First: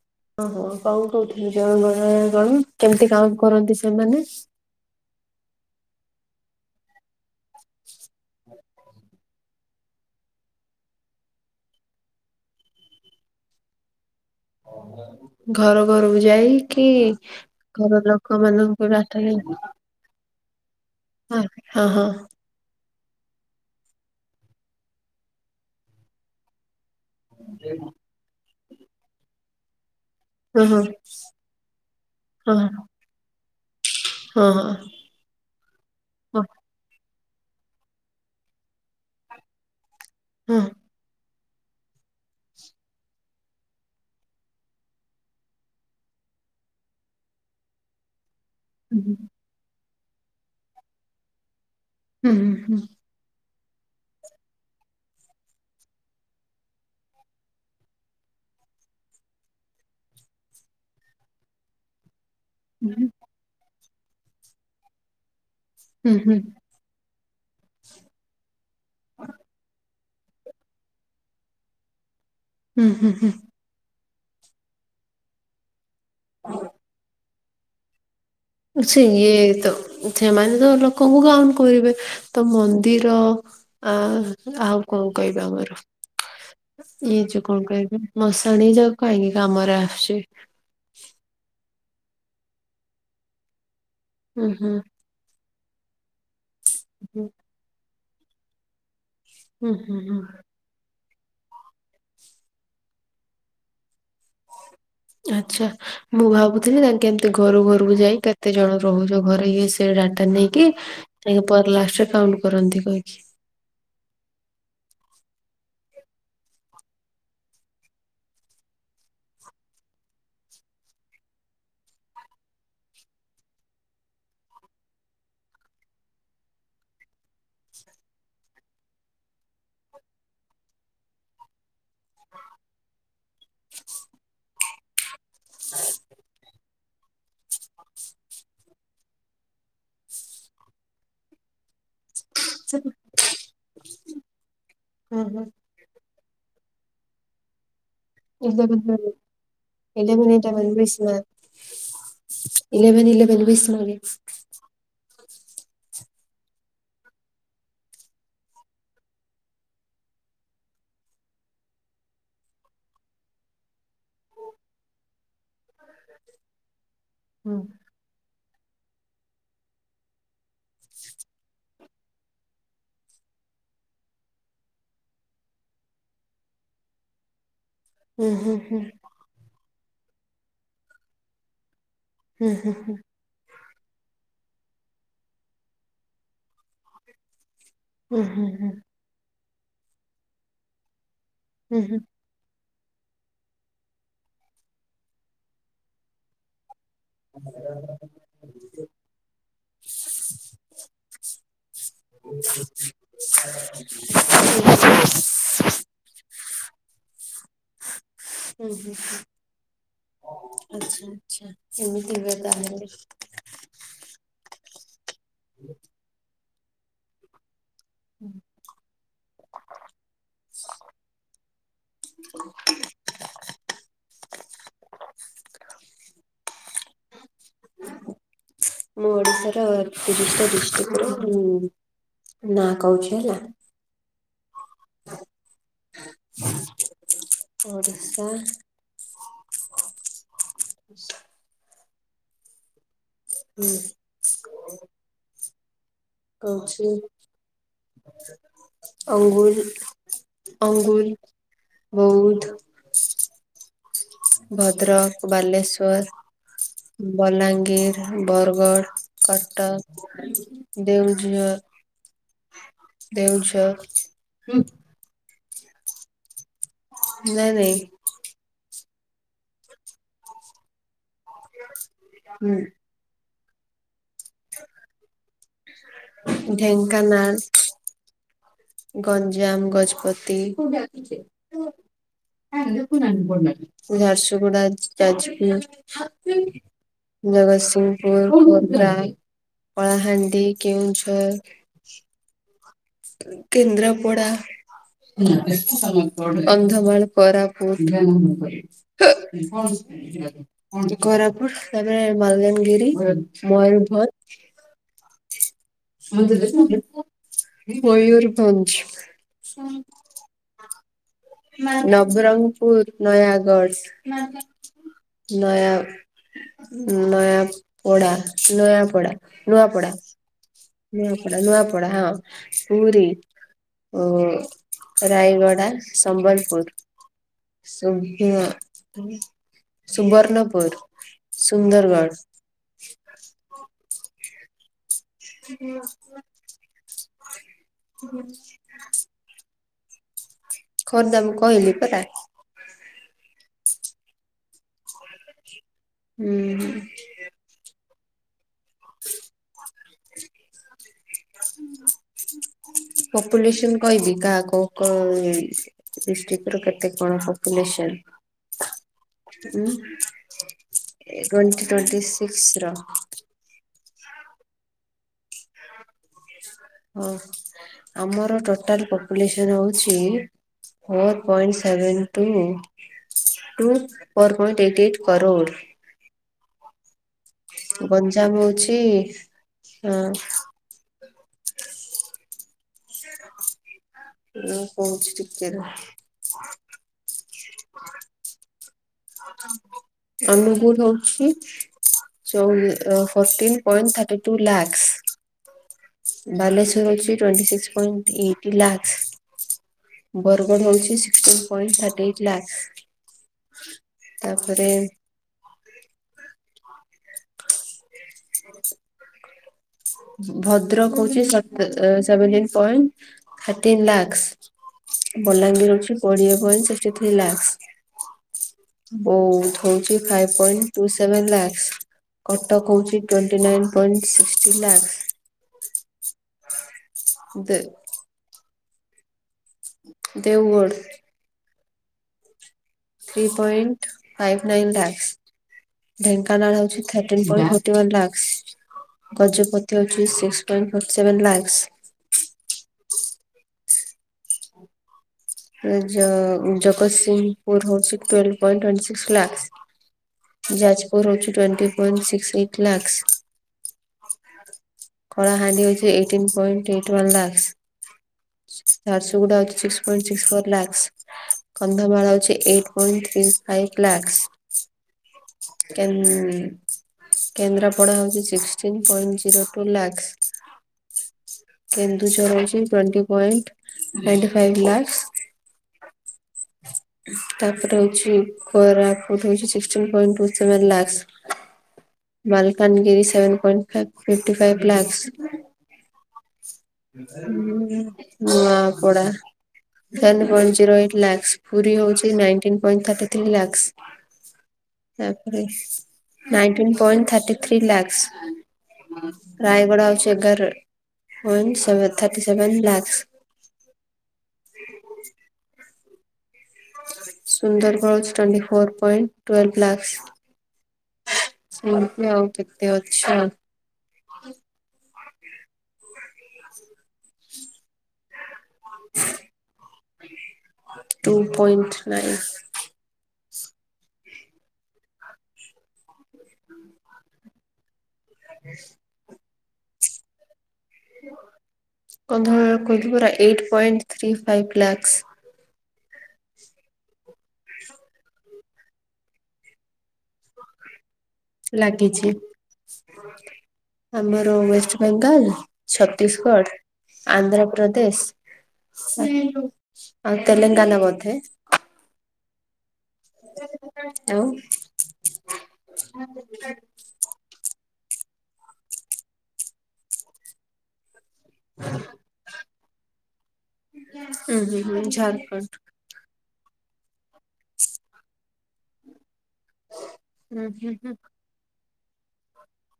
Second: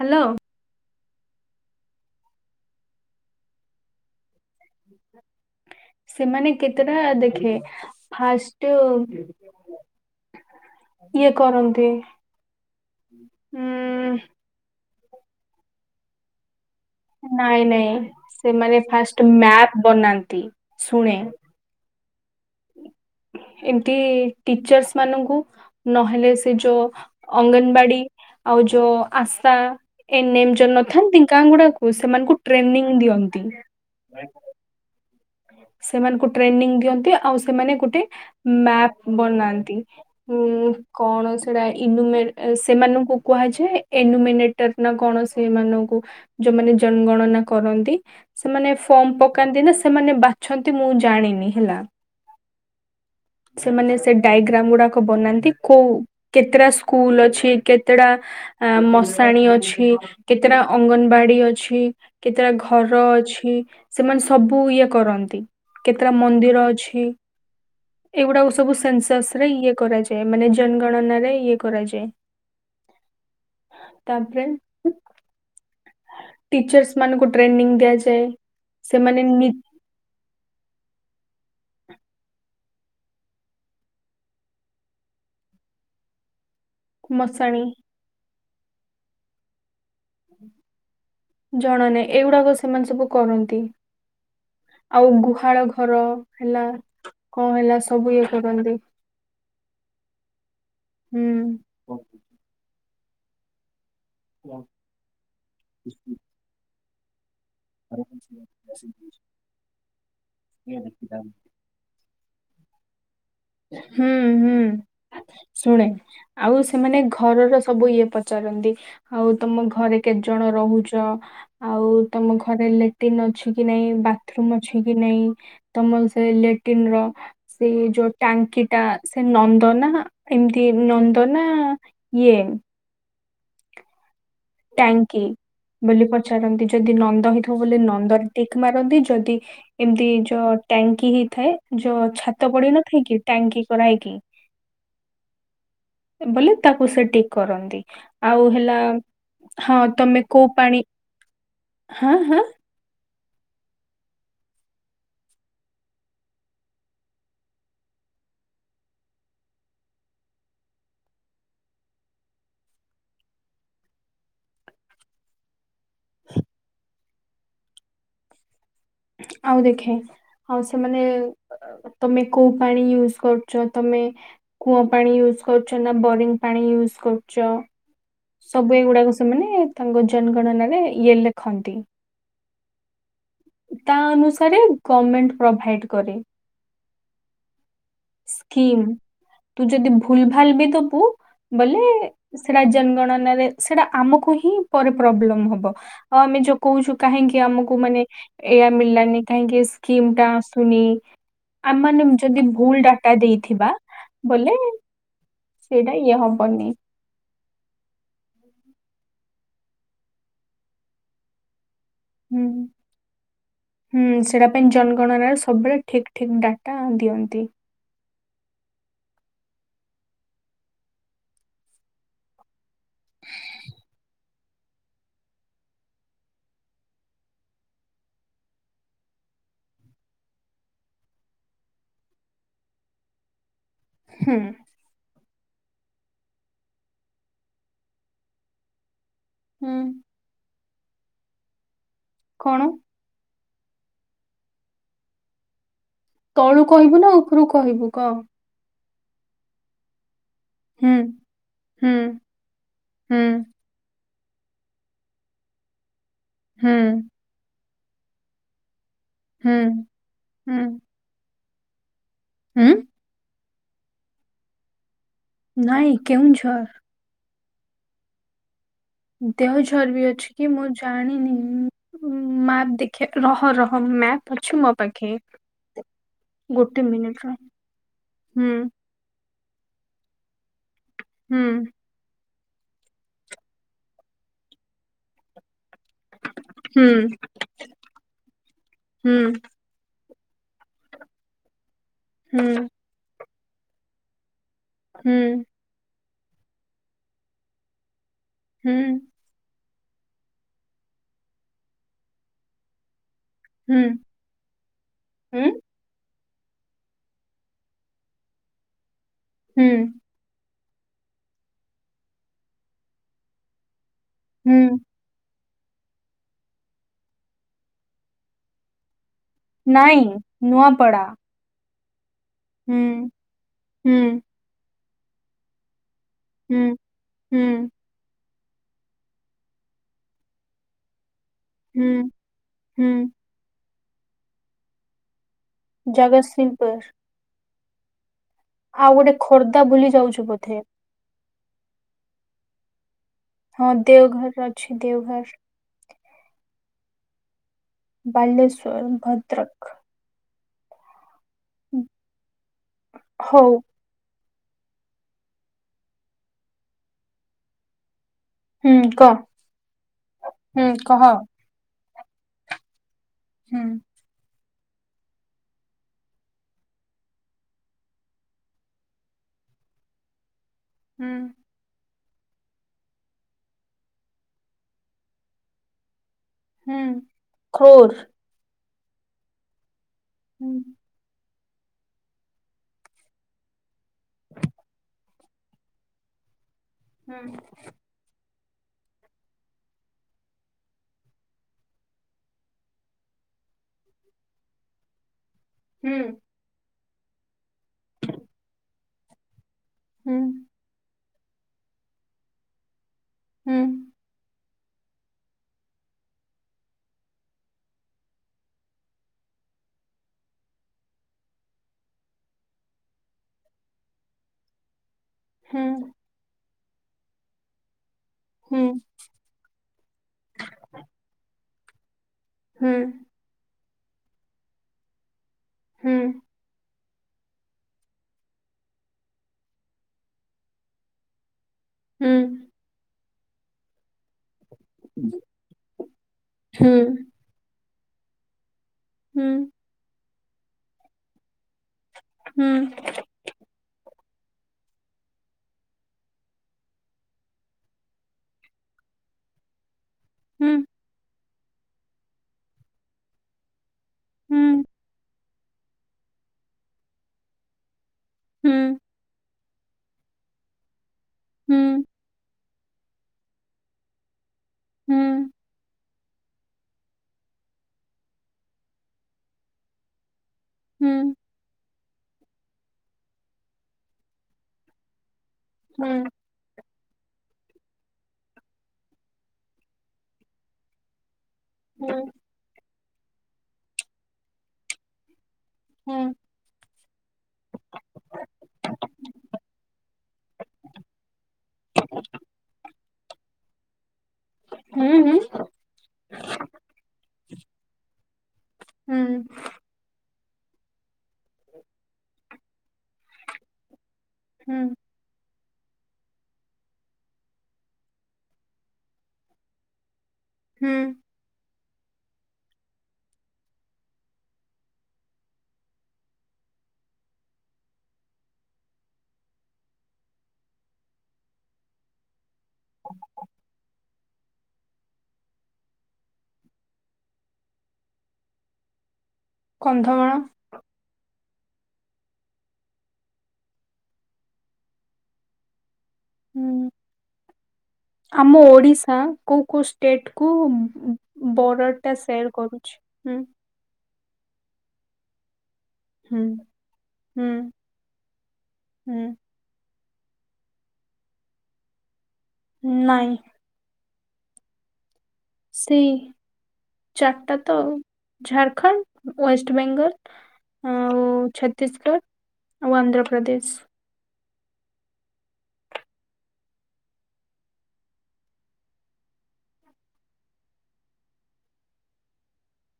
Hello. ଓହୋ କଣ କହୁଥିଲି ଜନ ଗଣନା କଣ କେମିତି କାମ କରନ୍ତି ସେମାନେ। ସେମାନେ କେତେଟା ଦେଖେ ଫାର୍ଷ୍ଟ। ଇଏ କରନ୍ତି ଉଁ। ଘର ଘରକୁ ଯାଇ। କି ନାଇଁ ନାଇଁ ଘର ଲୋକ ସେମାନେ ମାନଙ୍କର ଫାଷ୍ଟ ଡାଟା ଇଏ। ମ୍ୟାପ ବନାନ୍ତି ଶୁଣେ ହଁ ହଁ ହଁ। ଏମିତି ଟିଚର୍ସ ମାନଙ୍କୁ ନହେଲେ ସେ ଯୋଉ। ଅଙ୍ଗନବାଡି ଆଉ ଯୋଉ ଆସା। ଏନ୍ ଏମ ଯୋଉ ନ ଥାନ୍ତି ଗାଁ ଗୁଡାକୁ ସେମାନଙ୍କୁ ହଁ ଟ୍ରେନିଂ ଦିଅନ୍ତି। ହଁ ହଁ। ସେମାନଙ୍କୁ ହଁ ଟ୍ରେନିଂ ଦିଅନ୍ତି ଆଉ ସେମାନେ ଗୋଟେ ମ୍ୟାପ୍ ବନାନ୍ତି। ହଁ ହୁଁ କଣ ସେଟା ଇନୁମେ ସେମାନଙ୍କୁ କୁହାଯାଏ ଏନୁମେନେଟର୍ ନା କଣ ସେମାନଙ୍କୁ ଜ ଯୋଉମାନେ ଜନଗଣନା କରନ୍ତି। ସେମାନେ ଫର୍ମ ପକାନ୍ତି ନା ସେମାନେ ବାଛନ୍ତି ମୁଁ ଜାଣିନି ହେଲା। ହୁଁ ହୁଁ ହୁଁ। ସେମାନେ ସେ ଡାଇଗ୍ରାମ ଗୁଡାକ ବନାନ୍ତି କୋଉ କେତେଟା ସ୍କୁଲ ଅଛି କେତେଟା। ଆ ମଶାଣି ଅଛି କେତେଟା ଅଙ୍ଗନବାଡି ଅଛି। କେତେଟା ଘର ହୁଁ ଅଛି ସେମାନେ ସବୁ ଇଏ କରନ୍ତି। କେତେଟା ହୁଁ ମନ୍ଦିର ଅଛି। ଏଇଗୁଡାକ ସବୁ ସେନ୍ସସସ ରେ ଇଏ କରାଯାଏ ମାନେ ଜନଗଣନା ରେ ଇଏ କରାଯାଏ। ହୁଁ ହୁଁ ହୁଁ। ତାପରେ। ଟିଚର୍ସ ମାନଙ୍କୁ ଟ୍ରେନିଂ ଦିଆଯାଏ। ଆଚ୍ଛା ସେମାନେ ଇଏ ନି ତ ସେମାନେ ତ ଲୋକ ଙ୍କୁ ଗାଁ କରିବେ ତ ମନ୍ଦିର ଆ ଆଉ କଣ କହିବେ ଆମର। ଏଇ ଯେ ମଶାଣି କଣ କହିବେ ମସାଣି ଯାଉ କାହିଁକି କାମରେ ଆସୁଛି। ଜଣା ନାହିଁ ଏଇଗୁଡାକ ସେମାନେ ସବୁ କରନ୍ତି ହୁଁ ହୁଁ ଆଉ ଗୁହାଳ ଘର। ହେଲା ହୁଁ କଣ ହେଲା ସବୁ ଇଏ କରନ୍ତି। ହୁଁ ହୁଁ ହୁଁ। ହୁଁ। ଆଚ୍ଛା ମୁଁ ଭାବୁଥିଲି ତା ଘରୁ ଘରକୁ ଯାଇ କେତେ ଜଣ ରହୁଛ ଘରେ ଇଏ ସେ ଡାଟା ନେଇକି ତାଙ୍କେ ପରେ ଲାଷ୍ଟରେ କାଉଣ୍ଟ କରନ୍ତି କହିକି। ହୁଁ ହୁଁ। ଶୁଣେ ଆଉ ସେମାନେ ଘରର ସବୁ ଇଏ ପଚାରନ୍ତି ଆଉ ତମ ଘରେ କେ କେତ ଜଣ ରହୁଚ଼ ଆଉ ତମ ଘରେ ଲେଟିନ୍ ଅଛି କି ନାଇଁ ବାଥରୁମ ଅଛି କି ନେ ଇଁ ତମ ସେ ଲେଟିନ୍ ର ସେ ଯୋ ଟାଙ୍କି ଟା ସେ ନନ୍ଦ ନା ଏମିତି ନନ୍ଦ ନା ଇଏ। [inaudible] ଟାଙ୍କି ବୋଲି ପଚାରନ୍ତି ଯ ଯଦି ନନ୍ଦ ହେଇଥିବ ବୋଲି ନନ୍ଦରେ ଟିକ ମାରନ୍ତି ଯଦି ଏମିତି ଏମତି ଜ ଟାଙ୍କି ହେଇଥାଏ। ଯୋ ଛାତ ପଡି ନଥାଏ କିି ଟାଙ୍କି କରାହେଇକି। ହୁଁ ହୁଁ ବଲେ ତାକୁ ସେ ଟିକ୍ କରନ୍ତି ଆଉ ହେଲା। ହଁ ଏଇଟା ତମେ କୁ କୋଉ ଏଇଟା କରିବୁ ପାଣି ହଁ ହଁ ବିଶମାଗ ଇଲେଭେ we are very very sorry. ହଁ। ଆଉ ଦେଖେ। ହଉ ସେମାନେ ତମେ କୋଉ ପାଣି ୟୁଜ କରୁଚ଼ ତମେ କୂଁଅ ପାଣି ୟୁ ଜ୍ କରୁଛ ନା ବୋରିଙ୍ଗ ପାଣି ୟୁଜ କରୁଚ଼? ହୁଁ ହୁଁ ସବୁ ହୁଁ ଏଗୁଡାକୁ ସେମାନେ ତାଙ୍କ ଜନଗଣନା ରେ ଇଏ ଲେଖନ୍ତି। ହୁଁ ହୁଁ ହୁଁ। ତା ଅନୁସାରେ ଗମେଣ୍ଟ ପ୍ରଭାଇଡ କରେ। ଉୁଁ ହୁଁ ହୁଁ। ସ୍କିମ୍ ତୁ ଯଦି ଭୁଲ ଭାଲ ବି ଦବୁ ବଲେ ହୁଁ ହୁଁ ସେ ସେଟା ଜନଗଣନରେ ସେଟା ଆମକୁ ହିଁ ପରେ ପ୍ରବ୍ଲମ ହବ ଆ ଆମେ ଯୋଉ କହୁଛୁ କାହିଁକି ଆମକୁ ମାନେ ଏଆ ମିଲ୍ଲାନି କାହିଁକି ସ୍କିମ ଟା ଶୁନି ଆ ମାନେ ଯୋ [inaudible] ଟା ଦେଇଥିବା ବଲେ ହୁଁ ହୁଁ ସେଇଟା ଇଏ ହବନି। [inaudible] ଉୁଁ ହୁଁ [inaudible] ଆଚ୍ଛା ଆଚ୍ଛା ଏମିତି ହୁଏ ହୁଁ ତାହେଲେ। ହୁଁ ସେଟା ପାଇଁ ଜନଗଣନାର ସବୁ ବେଳେ ଠିକ୍ ଠିକ୍ ଡାଟା ଦିଅନ୍ତି। [inaudible] [inaudible] [inaudible] ମୁଁ ଓଡିଶାର ତିରିଶ୍ ଟା ଡିଷ୍ଟିକ୍ ରୁ ନା କହୁଚ଼ି ହେଲା। ହୁଁ। [inaudible] ଓଡ଼ିଶା। ହୁଁ। [inaudible] ଶା। କଣ? ଉୁଁ [inaudible] ତଳୁ କହିବୁ ନା ଓପୁରୁ କହିବୁ କ? ଅଙ୍ଗୁଲ, ହୁଁ ଅଙ୍ଗୁଲ, ହୁଁ ବଉଦ୍ଧ। ହୁଁ ଭଦ୍ରକ, ବାଲେଶ୍ଵର, ହୁଁ ବଲାଙ୍ଗୀର। ବରଗଡ଼, ହୁଁ କଟକ, ହୁଁ ଦେଉଝର। ହୁଁ ଦେଉଝର ଉଁଃ। ନାଇଁ କେଉଁଝର। ନାଇଁ ନାଇଁ। ଦେଉଝର୍ ବି ଅଛି କି ମୁଁ ଜାଣିନି ଉଁ ଉଁ ମାତ୍ ହୁଁ ଦେଖିଆ। ରହ ରହ ମ୍ୟାପ୍ ଅଛି ମୋ ପାଖେ। ଗୋଟେ ମିନିଟ ଢେଙ୍କାନାଳ ର। ହୁଁ। ଗଞ୍ଜାମ, ଗଜପତି। ହୁଁ। ଝାରୁସୁଗୁଡା ଯାଜପୁର। ହୁଁ ଜଗତସିଂହପୁର ଖୋର୍ଦ୍ଧା ହୁଁ କଳାହାଣ୍ଡି। ଦେ କେଉଁଝର। ହୁଁ କେନ୍ଦ୍ରାପଡା ହୁଁ କନ୍ଧମାଳ କୋରାପୁଟ। ହୁଁ [inaudible] କୋରାପୁଟ ତାପରେ ମାଲଗାନଗିରି। ହୁଁ ହୁଁ ମୟୂରଭଞ୍ଜ। ମୟୂୁରଭଞ୍ଜ। ହୁଁ ନବରଙ୍ଗପୁର ନୟାଗଡ। ହୁଁ। ନୟା ନୟା ପଡା ନୟା ପଡା। ନାଇଁ ନୂଆ ନୂଆପଡା ନୂଆପଡା ହଁ ପୁରୀ ହୁଁ ଓ ରାୟଗଡା ହୁଁ ସମ୍ବଲପୁର ହୁଁ ସୁଭି ସୁବର୍ଣ୍ଣପୁର। ହୁଁ ସୁନ୍ଦରଗଡ଼। ହୁଁ ଜଗତସିଂହପୁର। ହୁଁ ଆଉ ଗୋଟେ ଖୋର୍ଦ୍ଧା ଭୁଲି ଯାଉଛୁ ବୋ ଖୋର୍ଦ୍ଧା ମୁଁ କହିଲି ପରା। ହଁ ଦେଓଘର ଅଛି ଦେଓଘର। ହୁଁ। ବାଲେଶ୍ୱର ଭଦ୍ରକ। ହଉ ପପୁଲେସନ କହିବି କାହାକୁ କୋଉ କୋଉ ଡିଷ୍ଟ୍ରିକ ର କେତେ କଣ ପପୁଲେସନ? ହୁଁ କହ ଉ ହୁଁ କହ ଏ ଗ ଟୋଣ୍ଟି ଟୋଣ୍ଟି ବି ସିକ୍ସ ର ହୁଁ ଓ ଆମର ଟୋଟାଲ ପପୁଲେସନ ହଉଛି - ହୁଁ four point seven two two ପର ପଏଣ୍ଟ ଏଇଟ୍ ଏଇଟ କରୋଡ଼। ହୁଁ। କ୍ରୋର୍ ଗଞ୍ଜାମ ହଉଛି ଅ ହୁଁ ଏ କହୁଛି ଟିକେ ରୁହ। ତମକୁ ଦଉଛି। ଯୋଉ fourteen point thirty two lakhs. ହୁଁ ବାଲେଶ୍ଵର ହଉଛି ଟ୍ୱେଣ୍ଟି ସିକ୍ସ ପଣ୍ଟ ଏଇଟି ହୁଁ ଲାକ୍ସ। ବର୍ଗ ହଉଛି ସିକ୍ଟିଁ ପଏଂଟ ଥାର୍ଟି ଏଇଟ୍ ହୁଁ ଲାଖସ। ତାପରେ ଆ ଭଦ୍ରକ ହଉଛି ସତ seventy point thirteen lakhs. Balangir ହୁଁ ହଉଚି କୋଡ଼ିଏ ପଏଣ୍ଟ ସିକ୍ସଟି ଥ୍ରୀ ହୁଁ ଲାକ୍ସ। ବୌଦ ହଉଛି five point two seven lakhs. ହୁଁ କଟକ ହୁଁ ହଉଛି ନାଇ ପଣ୍ଟ ସିକଟି ହୁଁ ଲାଖସ ଦେ ଦେଓଗଡ଼ ହୁଁ। Three point five nine lakh Dhenkanal ହୁଁ ହଉଛି ହୁଁ ଥାଟିଁନ୍ ପଏଂଟ ଥା ୱାନ ଲାଖ୍ ହୁଁ ଗଜପତି ହଉଛି six point forty seven lakh. ହୁଁ। ଜ ଜଗତସିଂହପୁର ହଉଛି twelve point twenty six lakhs. Jajpur ହଉଛି twenty point six eight lakhs. Kalahandi ହଉଛି eighteen point twenty one lakhs. Jharsuguda ଅଛି six point six four lakhs Kandhamal ଅଛି ଏ ଏଇଟ ପଏଂଟ ଫାଇଭ ଲାକ୍ସ୍। ହୁଁ। କେ କେନ୍ଦ୍ରାପଡା ହଉଛି ସିକ୍ସଟିନ ପଏଣ୍ଟ ଜିରୋଟୁ ଲାକ୍ସ। ହୁଁ। କେନ୍ଦୁଝର ରହିଛି twenty point twenty five lakhs. ହୁଁ। ତାପରେ ହଉଛି କୋରାପୁଟ ହଉଚି sixteen point two seven lakhs. Malkangiri seven point five fifty five lakhs. ହୁଁ। ହ ହଁ Nuapada ten point zero eight lakhs Puri ହଉଛି nineteen point thirty three lakhs. ତାପ nineteen point thirty three lakhs. Rayagada ହଉଚି ଏଗାର ପଏଣ୍ଟ ସେ ଥାର୍ଟି ସେଭେନ୍ ଲାକ୍ସ। ହୁଁ। ସୁନ୍ଦରଗଡ଼ଜ twenty four point twelve lakhs. ହୁଁ। ସେମିତି ଆଉ କେତ ଅଛି ଆଉ ଟୁ ପଏଣ୍ଟ ନାଇନ୍ [unintelligible] [unintelligible] କନ୍ଧମାଳ? କନ୍ଧମାଳର କହିଲି ପରା eight point three five lakhs. ହୁଁ। [unintelligible] ଆମ ଓଡ଼ିଶା କେଉଁ କେଉଁ ଷ୍ଟେଟକୁ ବରର ଟା ଲାଗିଛି ସେଟ କରୁଛି ହୁଁ? ଆମର ୱେଷ୍ଟ ବେଙ୍ଗାଲ। ହୁଁ ଛତିଶଗଡ଼ ହୁଁ ଆନ୍ଧ୍ରପ୍ରଦେଶ ହୁଁ ସେ ଆଉ ତେଲଙ୍ଗାନା ବୋଧେ? ନାହିଁ। ଆଉ? ସେଇ ଚାରିଟା ତ। ଝାଡ଼ଖଣ୍ଡ ୱଏେଷ୍ଟ ବେଙ୍ଗଲ ଆଉ ଛତିଶଗଡ଼ ଆଉ ଆନ୍ଧ୍ରପ୍ରଦେଶ। ହୁଁ ହୁଁ ହୁଁ ଝାରଖଣ୍ଡ। ହୁଁ ହୁଁ ହୁଁ।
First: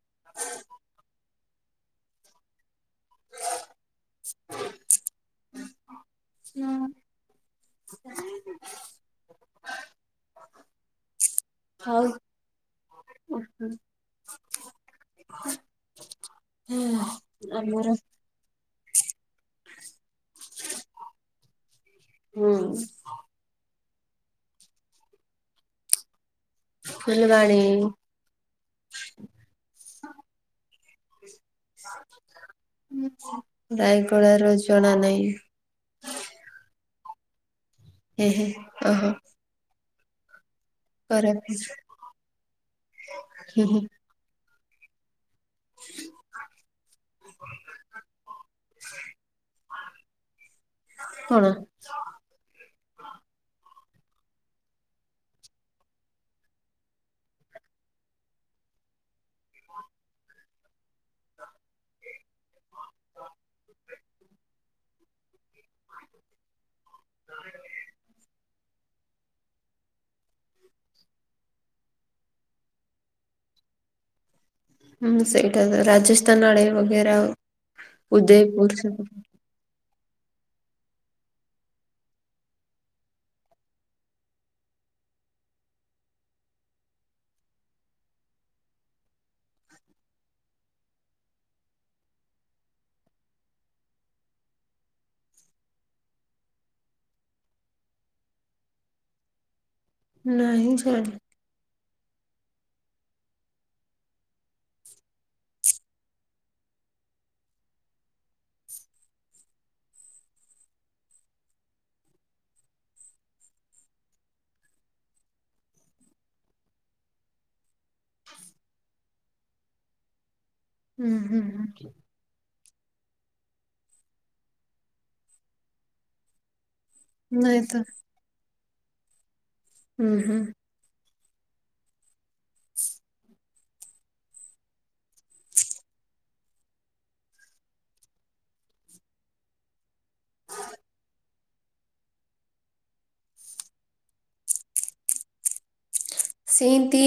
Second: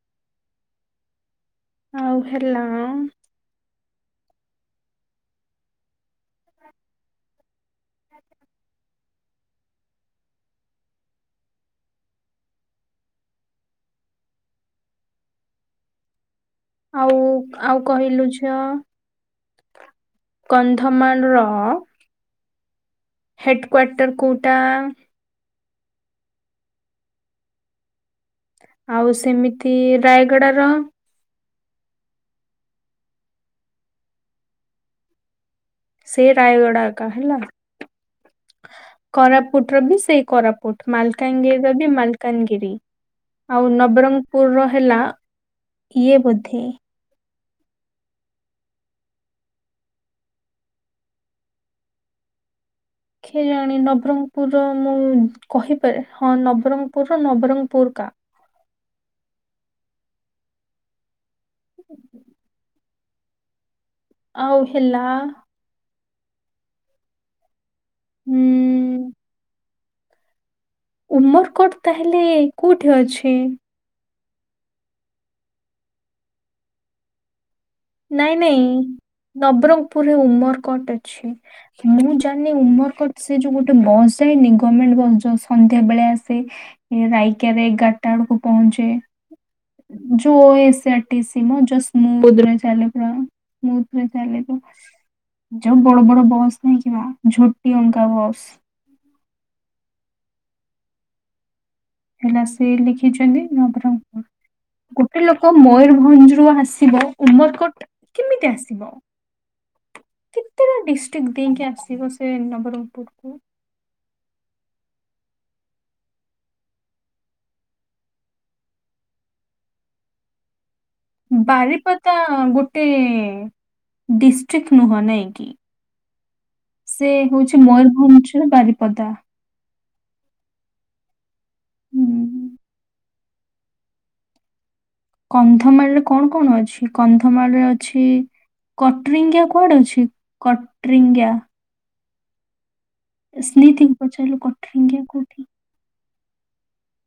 [unintelligible] ଆଉ ହେଲା ହୁଁ। ହଉ। ଓ ହୋ ହୁଁ ଆଉ ଆଉ ଆମର କହିଲୁ ଝିଅ? କନ୍ଧମାଳର ହୁଁ ହେଡ଼ କ୍ଵାର୍ଟର କଉଟା? ଫୁଲବାଣୀ। ଆଉ ସେମିତି ରାୟଗଡ଼ା ର? ରାୟଗଡ ର ଜଣା ନାହିଁ ସେ ରାୟଗଡା ଏକା ହେଲା। ଏହେ ଓହୋ। କୋରାପୁଟ ର ବି ସେଇ କୋରାପୁଟ ମାଲକାନଗିରିର କୋରାପୁଟ ବି ମାଲକାନଗିରି ହୁଁ ଆଉ ହୁଁ ନବରଙ୍ଗର ପୁର ର ହେଲା ଇଏ ବୋଧେ କଣ? କେ ଜାଣି ନବରଙ୍ଗପୁର ମୁଁ କହିପାରେ ହଁ ନବରଙ୍ଗପୁର ନବରଙ୍ଗପୁର। କା। [inaudible] ହ [inaudible] ଆଉ ହେଲା। ହ [inaudible] ଉମ୍ ଉମରକୋଟ ତା ହେଲେ କୋଉଠି ଅଛି? ହୁଁ ସେଇଟା ତ ରାଜସ୍ଥାନ ଆଡେ ବଗେର। ନାଇଁ ନାଇଁ ନବରଙ୍ଗ। ପୁର ରେ ଉମରକୋଟ ଅଛି ମୁଁ ଜାଣିନି ଉମର କୋଟ ସେ ଯୋଉ ଗୋଟେ ବସ ଯାଇନି ଗମେଣ୍ଟ। ବସ ଯୋଉ ସନ୍ଧ୍ୟା ବେଳେ ଆସେ ରାଇକା ରେ ଏଗାରଟା ଆଡକୁ ପହଞ୍ଚେ। ଯୋ ଓ ଏସ ଆର ଟି ସିି ମ ଯ ସ୍ମୁଦ ରା ଚାଲେ ପୁରା ସ୍ମିଥ୍ ଲି ଚାଲେ ପ ଯୋଉ ବଡ ବଡ ବସ୍ ନାଇଁ କି ବା ଝୋଟି ଅଙ୍କା ବସ୍। ନାହିଁ ଜାଣିନି। ହେଲା ସେ ଲେଖିଛନ୍ତି ନବରଙ୍ଗପୁର। ଗୋଟେ ଲୋକ ମୟରଭଞ୍ଜ ରୁ ଆସିବ ଉମରକୋଟ କେମିତି ଆସିବ? [inaudible] କେତେଟା ଡିଷ୍ଟ୍ରିକ ଦେଇକି ଆସିବ ସେ ନବରଙ୍ଗପୁର କୁ? [inaudible] ହୁଁ ହୁଁ ହୁଁ ବାରିପଦା ଗୋ ଟେ ଡିଷ୍ଟ୍ରିକ୍ ନୁହଁ ନାଇଁକି? ସେ ନାଇଁ ହଉଛି ତ ମୟୂରଭଞ୍ଜ ର ବାରିପଦା। ହୁଁ ହୁଁ। ହୁଁ। କନ୍ଧମାଳରେ କଣ କଣ ଅଛି କନ୍ଧମାଳରେ ଅଛି। କଟ୍ରିଙ୍ଗୀଆ କୁଆଡେ ଅଛି କଟ୍ରିଙ୍ଗୀଆ। ଏ ସ୍ଲି ଥିଙ୍ଗ ପଚାରିଲୁ କଟରଙ୍ଗିଆ କୋଉଠି। ସେଇତି।